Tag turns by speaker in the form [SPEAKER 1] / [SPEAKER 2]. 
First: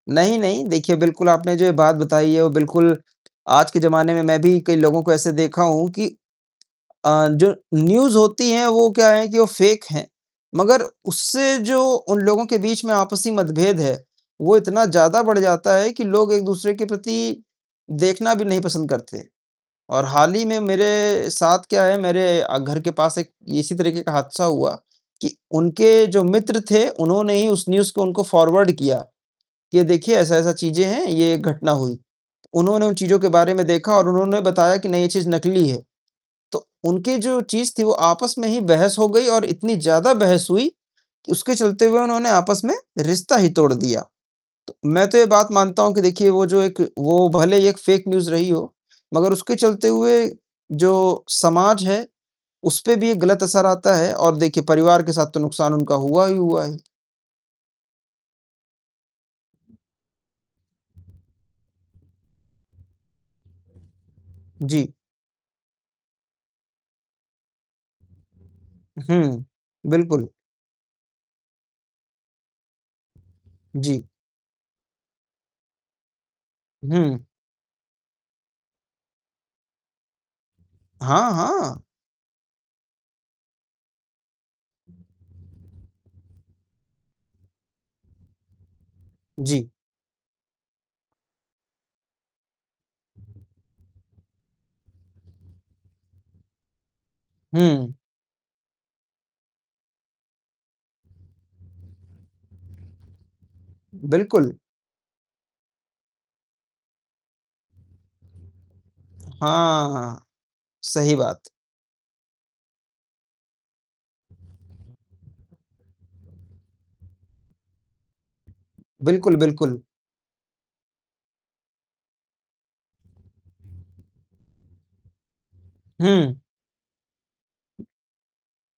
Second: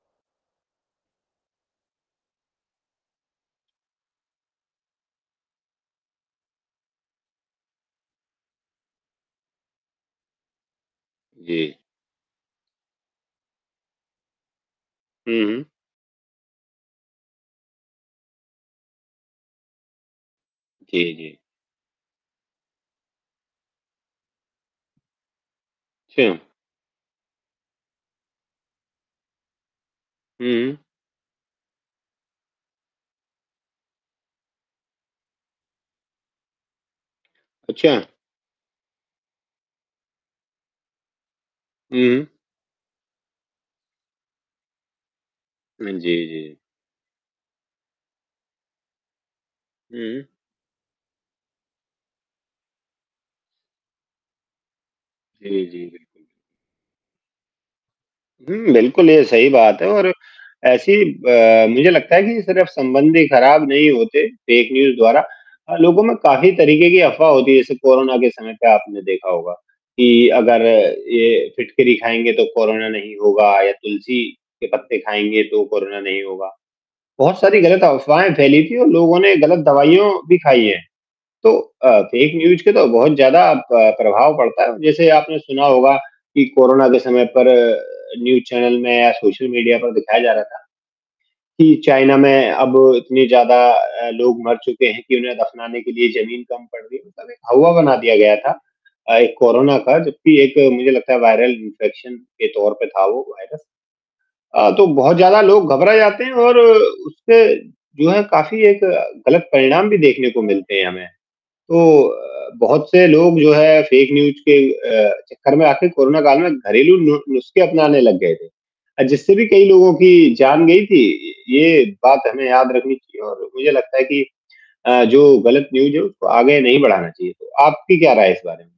[SPEAKER 1] नहीं-नहीं, देखिए बिल्कुल आपने जो ये बात बताई है वह बिल्कुल आज के जमाने में मैं भी कई लोगों को ऐसे देखा हूँ कि अ, जो न्यूज़ होती है वो क्या है कि वो फेक है। मगर उससे
[SPEAKER 2] जी।
[SPEAKER 1] जो उन लोगों के बीच में आपसी मतभेद है, वो इतना ज़्यादा बढ़
[SPEAKER 2] हुँ, हुँ।
[SPEAKER 1] जाता है कि लोग एक दूसरे के प्रति देखना भी नहीं पसंद करते, और हाल ही में
[SPEAKER 2] जी,
[SPEAKER 1] मेरे
[SPEAKER 2] जी।
[SPEAKER 1] साथ क्या है, मेरे घर के पास एक इसी तरीके का हादसा हुआ कि उनके जो
[SPEAKER 2] सेम।
[SPEAKER 1] मित्र थे उन्होंने ही उस न्यूज़ को उनको फॉरवर्ड किया। ये देखिए ऐसा-ऐसा
[SPEAKER 2] हुँ।
[SPEAKER 1] चीज़ें हैं, ये घटना हुई। उन्होंने उन चीज़ों के बारे में देखा और उन्होंने बताया कि नहीं ये चीज़ नकली है। तो उनकी जो चीज़ थी
[SPEAKER 2] अच्छा।
[SPEAKER 1] वो आपस में ही बहस हो गई और इतनी ज़्यादा बहस हुई उसके चलते हुए
[SPEAKER 2] हुँ।
[SPEAKER 1] उन्होंने आपस में रिश्ता ही तोड़ दिया। तो मैं तो ये बात मानता
[SPEAKER 2] अ,
[SPEAKER 1] हूँ कि
[SPEAKER 2] जी,
[SPEAKER 1] देखिए वो
[SPEAKER 2] जी।
[SPEAKER 1] जो एक वो भले ही एक फेक न्यूज़ रही हो, मगर उसके चलते हुए
[SPEAKER 2] हुँ।
[SPEAKER 1] जो समाज है, उसपे भी एक गलत असर आता है और देखिए परिवार के साथ तो
[SPEAKER 2] जी,
[SPEAKER 1] नुकसान
[SPEAKER 2] जी,
[SPEAKER 1] उनका
[SPEAKER 2] बिल्कुल।
[SPEAKER 1] हुआ ही हुआ है।
[SPEAKER 2] हुँ। बिल्कुल ये सही बात है और ऐसी अ, मुझे लगता है कि सिर्फ संबंध ही खराब नहीं होते फेक
[SPEAKER 1] जी।
[SPEAKER 2] न्यूज़ द्वारा और लोगों में काफ़ी तरीके की अफवाह होती है। जैसे कोरोना के समय पे आपने देखा
[SPEAKER 1] हुँ।
[SPEAKER 2] होगा कि
[SPEAKER 1] बिल्कुल।
[SPEAKER 2] अगर ये फिटकरी खाएँगे तो कोरोना नहीं होगा या
[SPEAKER 1] जी।
[SPEAKER 2] तुलसी के पत्ते खाएँगे तो कोरोना नहीं होगा।
[SPEAKER 1] हुँ।
[SPEAKER 2] बहुत सारी गलत अफवाहें फैली थी और लोगों ने गलत दवाइयाँ भी खाई है,
[SPEAKER 1] हाँ,
[SPEAKER 2] तो
[SPEAKER 1] हाँ।
[SPEAKER 2] अ, फेक न्यूज़ के तो बहुत ज़्यादा प प्रभाव पड़ता है। जैसे आपने सुना होगा कि कोरोना के समय पर न्यूज़ चैनल में या सोशल
[SPEAKER 1] जी।
[SPEAKER 2] मीडिया पर दिखाया जा रहा था कि चाइना में अब इतने ज़्यादा अ, लोग मर चुके हैं कि उन्हें दफनाने के लिए जमीन कम पड़ रही है। मतलब एक हौवा
[SPEAKER 1] हुँ।
[SPEAKER 2] बना दिया गया था। अ, एक कोरोना का जबकि एक मुझे लगता है वायरल इंफेक्शन के तौर पे था वो वायरस।
[SPEAKER 1] बिल्कुल।
[SPEAKER 2] अ, तो बहुत ज़्यादा लोग घबरा जाते हैं और उससे जो है, काफ़ी एक गलत
[SPEAKER 1] हाँ,
[SPEAKER 2] परिणाम भी
[SPEAKER 1] हाँ
[SPEAKER 2] देखने को मिलते हैं हमें,
[SPEAKER 1] सही बात।
[SPEAKER 2] तो बहुत से लोग जो है फेक न्यूज़ के अ, चक्कर में आके कोरोना काल में घरेलू नु नुस्खे अपनाने लग गए थे। जिससे
[SPEAKER 1] बिल्कुल,
[SPEAKER 2] भी कई
[SPEAKER 1] बिल्कुल।
[SPEAKER 2] लोगों की जान गयी थी, ये बात हमें याद रखनी चाहिए और मुझे लगता है कि अ, जो गलत न्यूज़ है उसको
[SPEAKER 1] हुँ।
[SPEAKER 2] आगे नहीं बढ़ाना चाहिए। तो आपकी क्या राय है इस बारे में?